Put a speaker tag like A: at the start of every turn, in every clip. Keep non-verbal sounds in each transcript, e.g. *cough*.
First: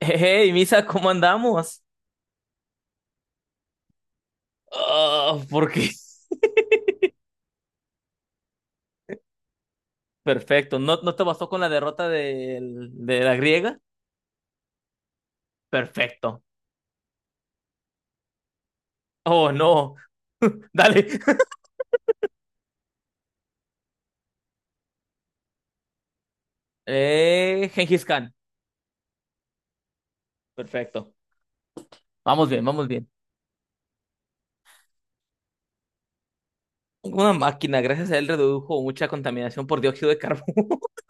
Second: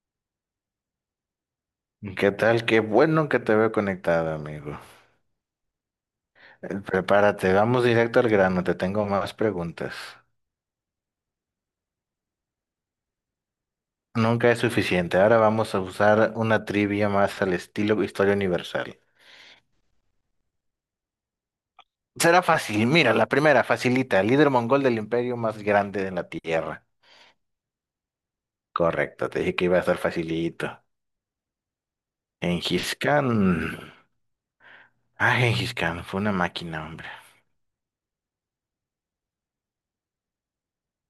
A: Hey, Misa, ¿cómo andamos?
B: ¿Qué tal? Qué bueno que te veo conectado, amigo.
A: Ah, ¿por qué? *laughs*
B: Prepárate, vamos directo al grano, te tengo más preguntas.
A: Perfecto. ¿No, no te bastó con la derrota de la griega?
B: Nunca es suficiente, ahora vamos a usar
A: Perfecto.
B: una trivia más al estilo historia universal.
A: Oh, no. *laughs* Dale.
B: Será fácil, mira, la primera, facilita, líder mongol del imperio más grande de la tierra.
A: Gengis Khan.
B: Correcto, te dije que iba a estar facilito.
A: Perfecto. Vamos bien, vamos
B: Gengis
A: bien.
B: Khan. Ah, Gengis Khan, fue una máquina, hombre.
A: Una máquina, gracias a él redujo mucha contaminación por dióxido de carbono. *laughs*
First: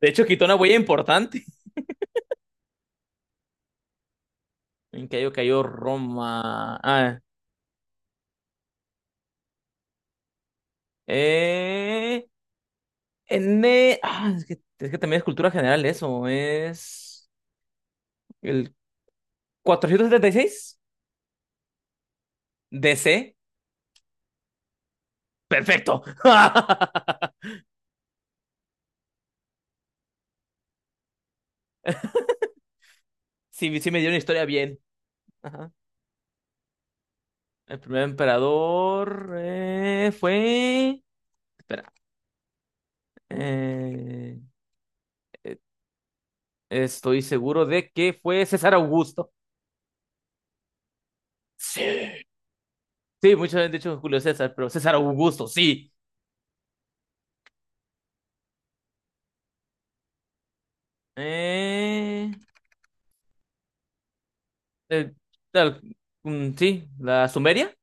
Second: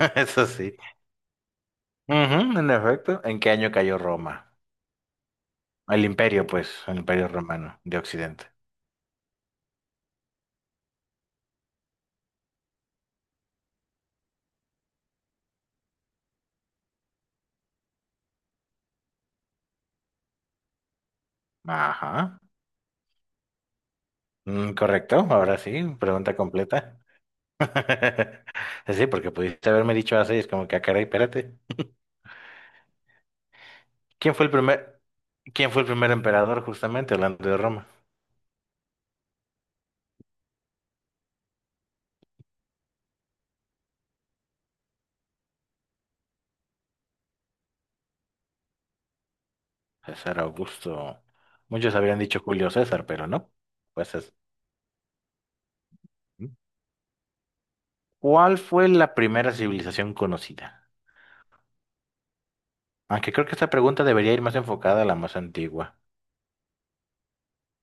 A: De hecho, quitó
B: Eso
A: una
B: sí.
A: huella importante.
B: Ujú, en efecto, ¿en qué año cayó Roma?
A: Cayó
B: El imperio,
A: Roma.
B: pues, el
A: Ah,
B: imperio romano de Occidente.
A: eh, N. Ah, es que también es cultura general eso. Es. El 476
B: Ajá.
A: DC.
B: Mm, correcto, ahora sí,
A: Perfecto.
B: pregunta completa.
A: *laughs*
B: *laughs* Sí, porque pudiste haberme dicho así, es como que, ah, caray, espérate.
A: Sí, sí me dio una
B: ¿Quién
A: historia
B: fue el
A: bien.
B: primer, ¿Quién
A: Ajá.
B: fue el primer emperador, justamente, hablando de
A: El
B: Roma?
A: primer emperador fue. Espera. eh, eh, Estoy seguro de que fue César Augusto.
B: César Augusto.
A: Sí.
B: Muchos habrían dicho Julio César, pero
A: Sí,
B: no.
A: muchos han dicho
B: Pues
A: Julio
B: es.
A: César, pero César Augusto, sí.
B: ¿No? ¿Cuál fue la primera civilización conocida?
A: Eh,
B: Aunque creo que esta pregunta debería ir más enfocada a
A: el-
B: la más
A: el-
B: antigua,
A: sí, la Sumeria.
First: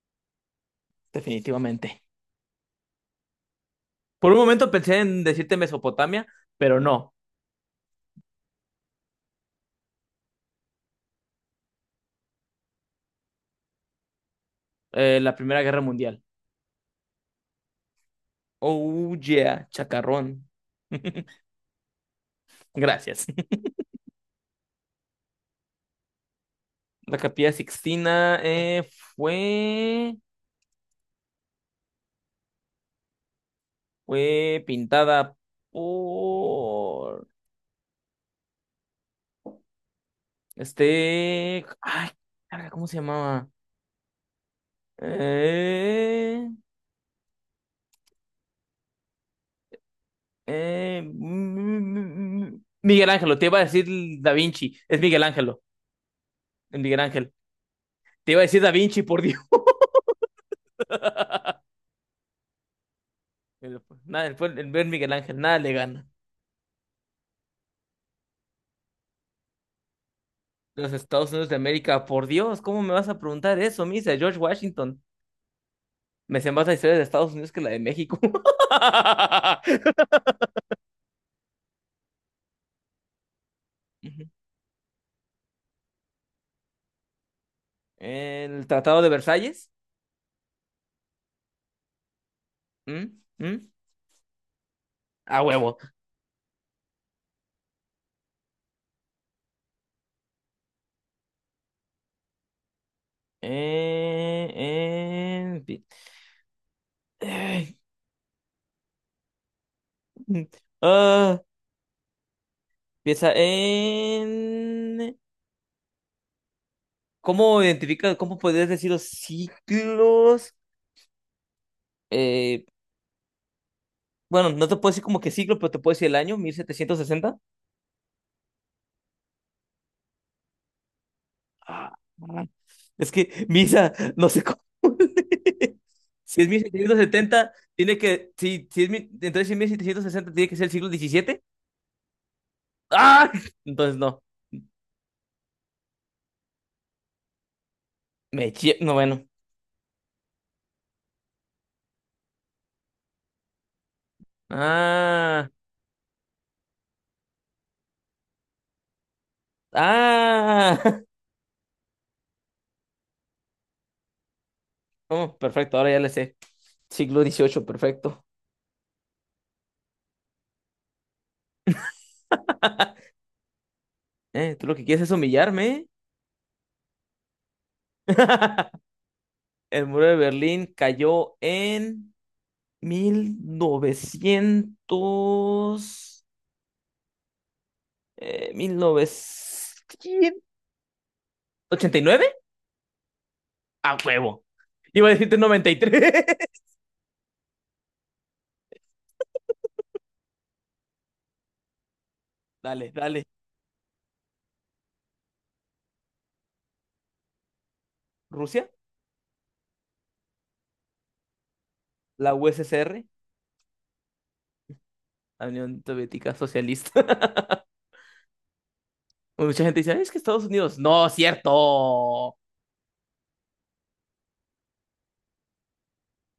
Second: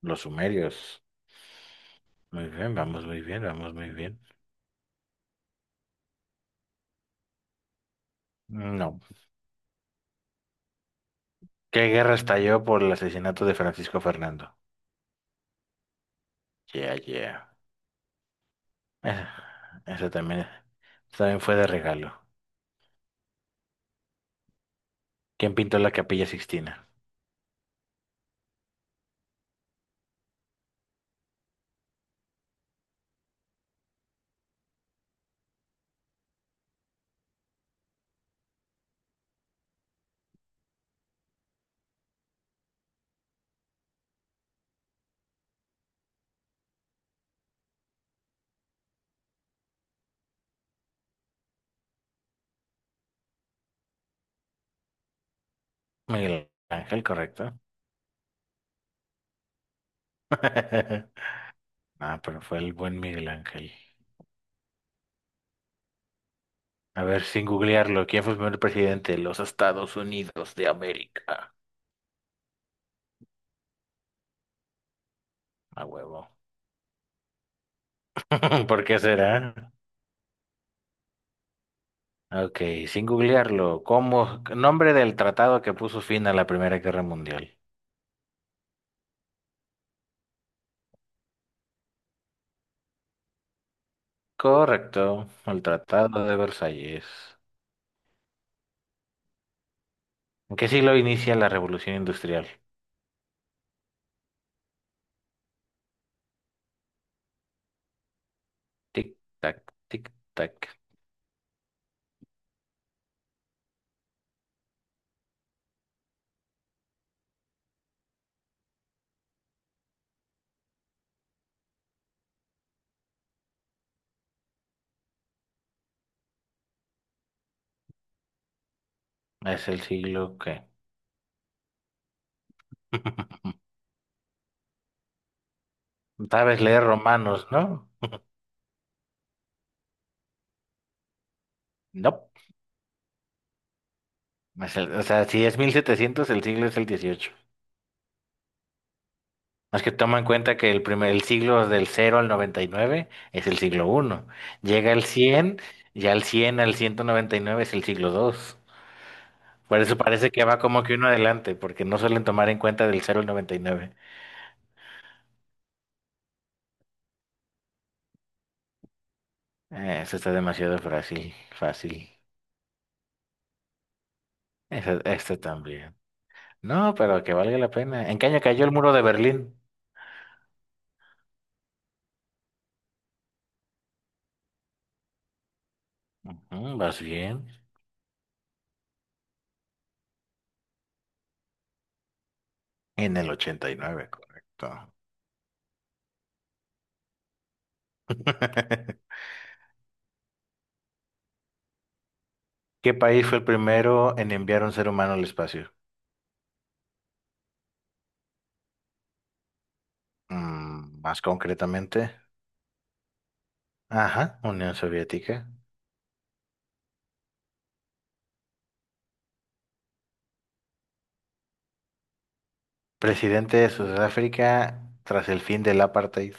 B: los sumerios.
A: Definitivamente.
B: Muy bien, vamos muy bien, vamos muy bien.
A: Por un momento pensé en decirte Mesopotamia, pero no.
B: No. ¿Qué guerra estalló por el asesinato de Francisco Fernando?
A: La Primera Guerra Mundial.
B: Yeah, yeah.
A: Oh
B: Esa,
A: yeah,
B: esa también,
A: chacarrón.
B: esa también
A: *laughs*
B: fue de regalo.
A: Gracias.
B: ¿Quién pintó la Capilla Sixtina?
A: La Capilla Sixtina fue, fue pintada por este. Ay, carga, ¿cómo se llamaba? Eh, Miguel Ángelo, te iba a decir Da Vinci. Es Miguel Ángelo,
B: Miguel
A: el Miguel
B: Ángel,
A: Ángel.
B: correcto.
A: Te iba a decir Da Vinci, por Dios.
B: *laughs* Ah, pero fue el buen Miguel Ángel.
A: Nada, el Miguel Ángel, nada le gana.
B: A ver, sin googlearlo, ¿quién fue el primer presidente de los Estados Unidos de
A: Los Estados Unidos
B: América?
A: de América, por Dios, ¿cómo me vas a preguntar eso, Misa? George Washington.
B: A huevo.
A: Me sé más la historia de Estados Unidos que la de México.
B: *laughs* ¿Por qué será?
A: *laughs*
B: Ok, sin googlearlo,
A: Ujú.
B: ¿cómo? Nombre del tratado que puso fin a la Primera Guerra Mundial.
A: El Tratado de Versalles. ¿Mm? ¿Mm?
B: Correcto,
A: A
B: el
A: huevo.
B: Tratado de Versalles. ¿En qué siglo inicia la revolución industrial?
A: Eh, en pi- Ay.
B: Tic, tac, tic, tac.
A: Ah, piensa en. ¿Cómo identifica, cómo podrías decir los ciclos? Eh, bueno, no te puedo decir como que ciclo, pero te puedo decir el año, 1760.
B: Es el siglo que...
A: Ah, es que Misa, no sé cómo. *laughs* Si es
B: Sabes
A: mil
B: leer
A: setecientos
B: romanos,
A: setenta
B: ¿no?
A: tiene que. Si es mil entonces, si es 1760 tiene que ser el siglo 17.
B: No.
A: ¡Ah! Entonces, no.
B: O sea, si es 1700, el siglo es el 18.
A: No, bueno.
B: Más que toma en cuenta que el siglo del 0 al 99 es el siglo 1. Llega al
A: Ah.
B: 100, ya al 100 al 199 es el siglo 2. Por eso parece que va como que
A: Ah.
B: uno
A: *laughs*
B: adelante, porque no suelen tomar en cuenta del 0 al 99.
A: Oh, perfecto, ahora ya le sé. Siglo 18, perfecto.
B: Eso está demasiado fácil, fácil.
A: Tú lo que quieres es
B: Este,
A: humillarme.
B: también. No, pero que valga la pena.
A: *laughs*
B: ¿En qué año cayó el muro de Berlín?
A: El muro de Berlín cayó en 1900
B: Ujú, vas bien.
A: mil novecientos ochenta y nueve.
B: En el ochenta y
A: A
B: nueve,
A: huevo.
B: correcto.
A: Iba a decirte 93.
B: *laughs*
A: *laughs* Dale,
B: ¿Qué
A: dale.
B: país fue el primero en enviar un ser humano al espacio?
A: Rusia,
B: Mm, más concretamente.
A: la USSR,
B: Ajá, Unión Soviética.
A: la Unión Soviética Socialista. *laughs* Mucha gente dice, es que Estados Unidos. No, cierto.
B: Presidente de Sudáfrica tras el fin del apartheid.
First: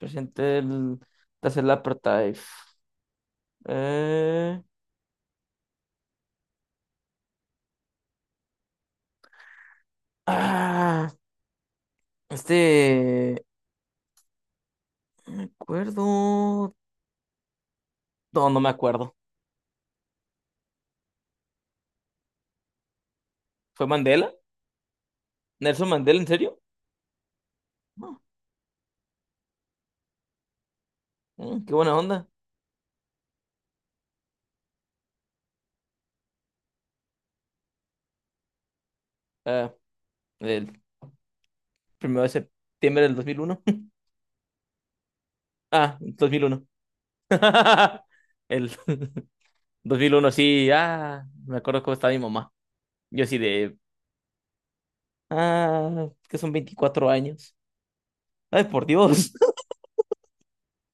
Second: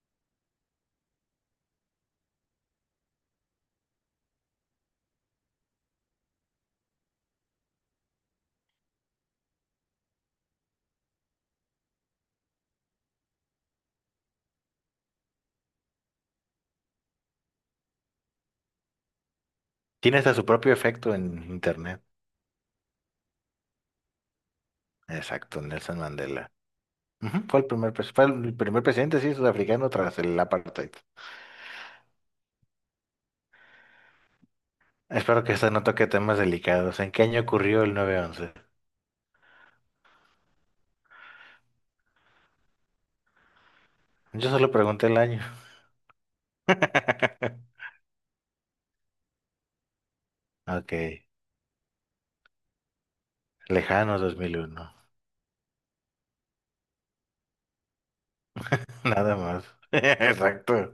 A: Presidente el tercer apartheid. Eh... Ah, este. No me acuerdo. No, no me acuerdo.
B: Tiene hasta su propio efecto en Internet.
A: ¿Fue Mandela?
B: Exacto,
A: ¿Nelson
B: Nelson
A: Mandela, en serio?
B: Mandela. Ujú, fue el
A: No.
B: fue el primer presidente, sí, sudafricano tras el apartheid.
A: Qué buena onda.
B: Espero que esta no toque temas delicados. ¿En qué año ocurrió el nueve once?
A: Ah, el primero de septiembre del 2001.
B: Yo solo pregunté el año.
A: *laughs* Ah, 2001.
B: *laughs*
A: *laughs* El *laughs* 2001, sí,
B: Ok,
A: me acuerdo cómo estaba mi mamá. Yo así de,
B: lejano 2001.
A: que son 24 años. Ay, por
B: *laughs*
A: Dios.
B: Nada más. *laughs* Exacto.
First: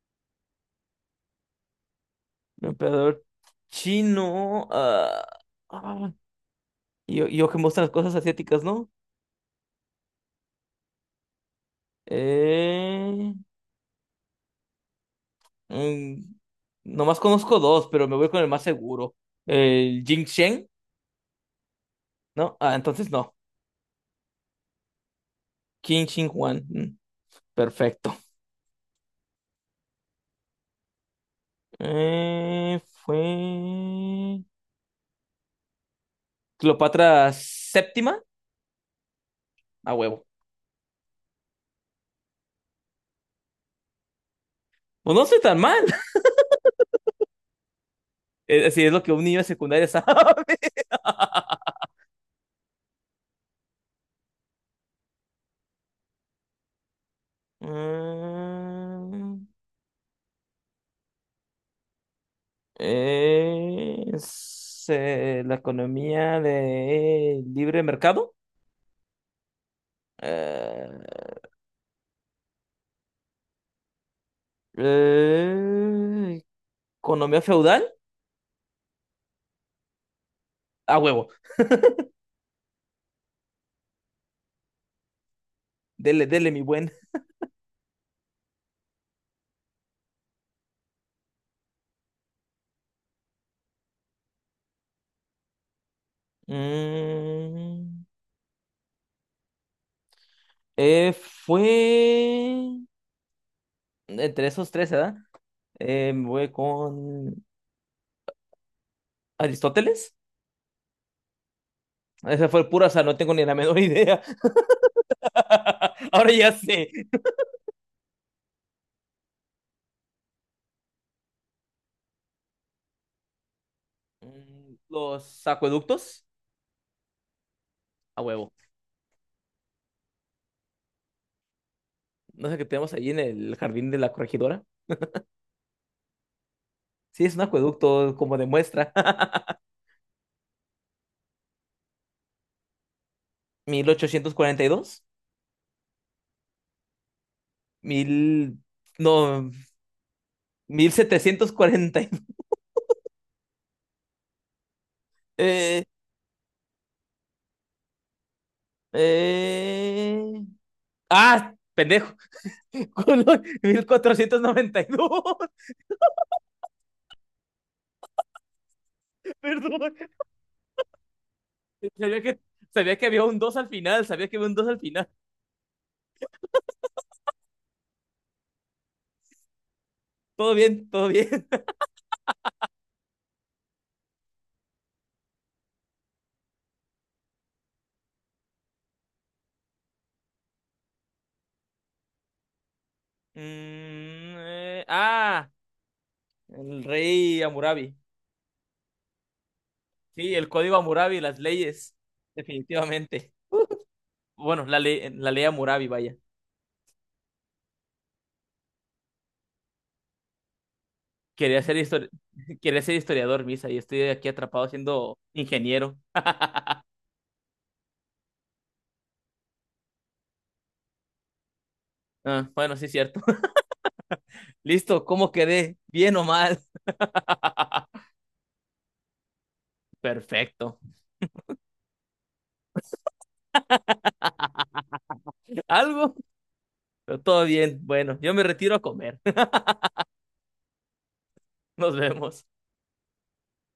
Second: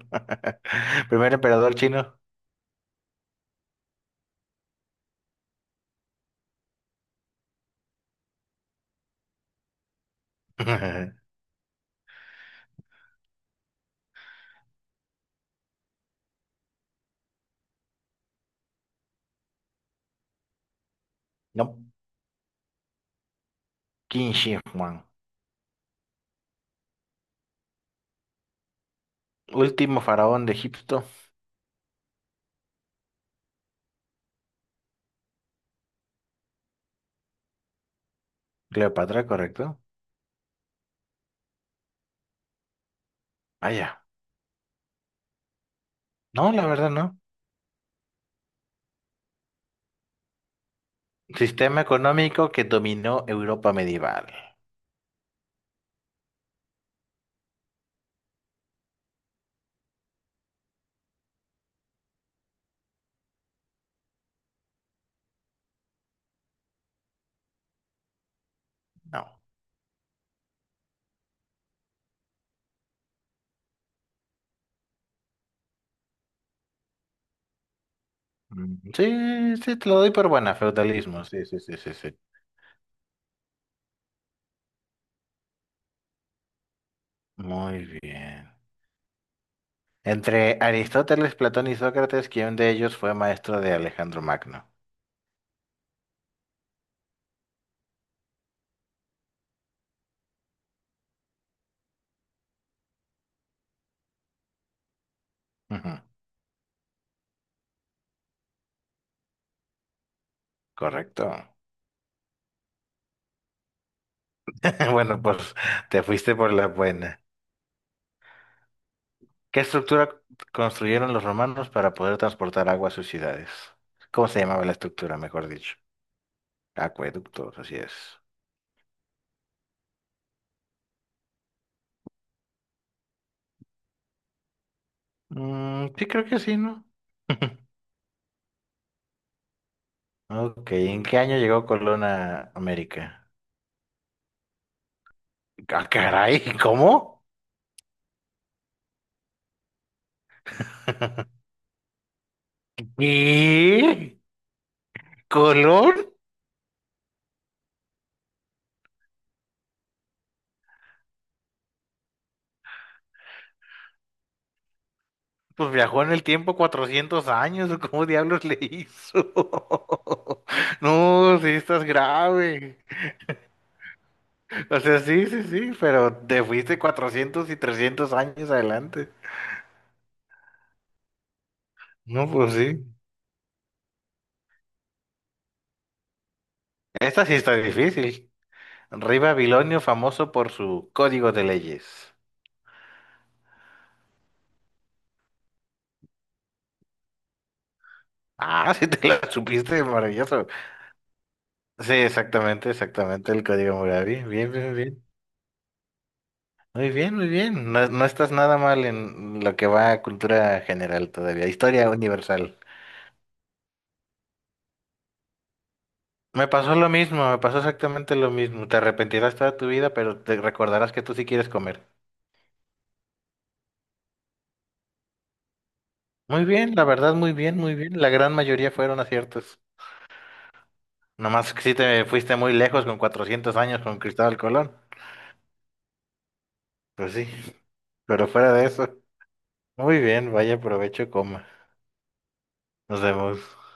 B: *laughs* Primer emperador chino.
A: *laughs* Un Emperador chino. Ah. Y yo que muestro las cosas asiáticas, ¿no?
B: *laughs*
A: Eh, mm, Nomás conozco dos, pero me voy con el más seguro. El Jing Sheng,
B: No,
A: ¿no? Ah, entonces no.
B: Qin Shi Huang.
A: Qin Shi Huang. Perfecto.
B: Último faraón de Egipto.
A: Fue. Cleopatra VII,
B: Cleopatra, ¿correcto?
A: a huevo.
B: Ah, ya.
A: Pues no soy tan mal. *laughs*
B: No, la verdad no.
A: Así es lo que un niño de secundaria sabe. *laughs*
B: Sistema económico que dominó Europa medieval.
A: Mm, la economía de libre mercado.
B: No.
A: Eh, eh, Economía feudal.
B: Mm, sí, sí, te lo doy por buena,
A: A
B: feudalismo.
A: huevo.
B: Sí, sí, sí, sí, sí.
A: Dele, dele, mi buen.
B: Muy bien. Entre Aristóteles, Platón y Sócrates, ¿quién de ellos fue maestro de Alejandro Magno?
A: Mm, Fue entre esos tres, ¿verdad?
B: Ujú,
A: Me voy con Aristóteles.
B: correcto. *laughs*
A: Esa fue pura, o sea, no tengo ni la menor idea.
B: Bueno, pues te
A: *laughs* Ahora
B: fuiste
A: ya
B: por la
A: sé.
B: buena. ¿Qué estructura construyeron los romanos para poder transportar agua a sus ciudades? ¿Cómo se llamaba la estructura,
A: Los
B: mejor dicho?
A: acueductos,
B: Acueductos, así es.
A: a huevo. No sé qué tenemos ahí en el jardín de la corregidora.
B: Mm, sí, creo que sí, ¿no?
A: Sí, es un
B: *laughs*
A: acueducto, como demuestra. *laughs*
B: Ok, ¿en qué año llegó Colón a América?
A: 1842
B: Ah, caray, ¿cómo?
A: mil. No,
B: *laughs*
A: 1742. *laughs*
B: ¿Y?
A: Eh,
B: ¿Colón?
A: eh... Ah, pendejo. *laughs* 1492. *laughs*
B: Pues viajó en el tiempo 400 años, ¿o cómo diablos le hizo?
A: Perdón.
B: *laughs* No, sí estás
A: Sabía que,
B: grave.
A: sabía que había un 2 al final, sabía que había un dos al
B: O sea,
A: final.
B: sí, sí, sí, pero te fuiste 400 y 300 años adelante.
A: Todo bien, todo bien.
B: No, pues sí. Esta sí está difícil. Rey Babilonio, famoso por su código de leyes.
A: Mm, eh, ah, el rey Hammurabi.
B: Ah, *laughs* sí te la supiste,
A: Sí,
B: maravilloso.
A: el código Hammurabi, las
B: Sí,
A: leyes,
B: exactamente, exactamente
A: definitivamente.
B: el código Hammurabi. Bien,
A: Bueno,
B: bien,
A: la
B: bien.
A: ley, la ley Hammurabi, vaya.
B: Muy bien, muy bien. No, no estás nada mal en lo que va a cultura general todavía,
A: Quería ser
B: historia
A: histori-
B: universal.
A: *laughs* Quería ser historiador, Misa, y estoy aquí atrapado siendo ingeniero.
B: Me pasó lo mismo, me pasó exactamente lo mismo. Te arrepentirás toda tu vida, pero te recordarás que tú sí quieres comer.
A: Ah, bueno, sí, es cierto. *laughs* Listo, ¿cómo quedé? ¿Bien o
B: Muy
A: mal?
B: bien, la verdad, muy bien, muy bien.
A: *laughs*
B: La gran mayoría fueron aciertos.
A: Perfecto.
B: Nomás que sí te fuiste muy lejos con 400 años con Cristóbal Colón.
A: ¿Algo?
B: Pues
A: Pero
B: sí,
A: todo bien. Bueno,
B: pero
A: yo me
B: fuera de
A: retiro a
B: eso.
A: comer.
B: Muy bien, vaya provecho, coma.
A: *laughs* Nos vemos.
B: Nos vemos.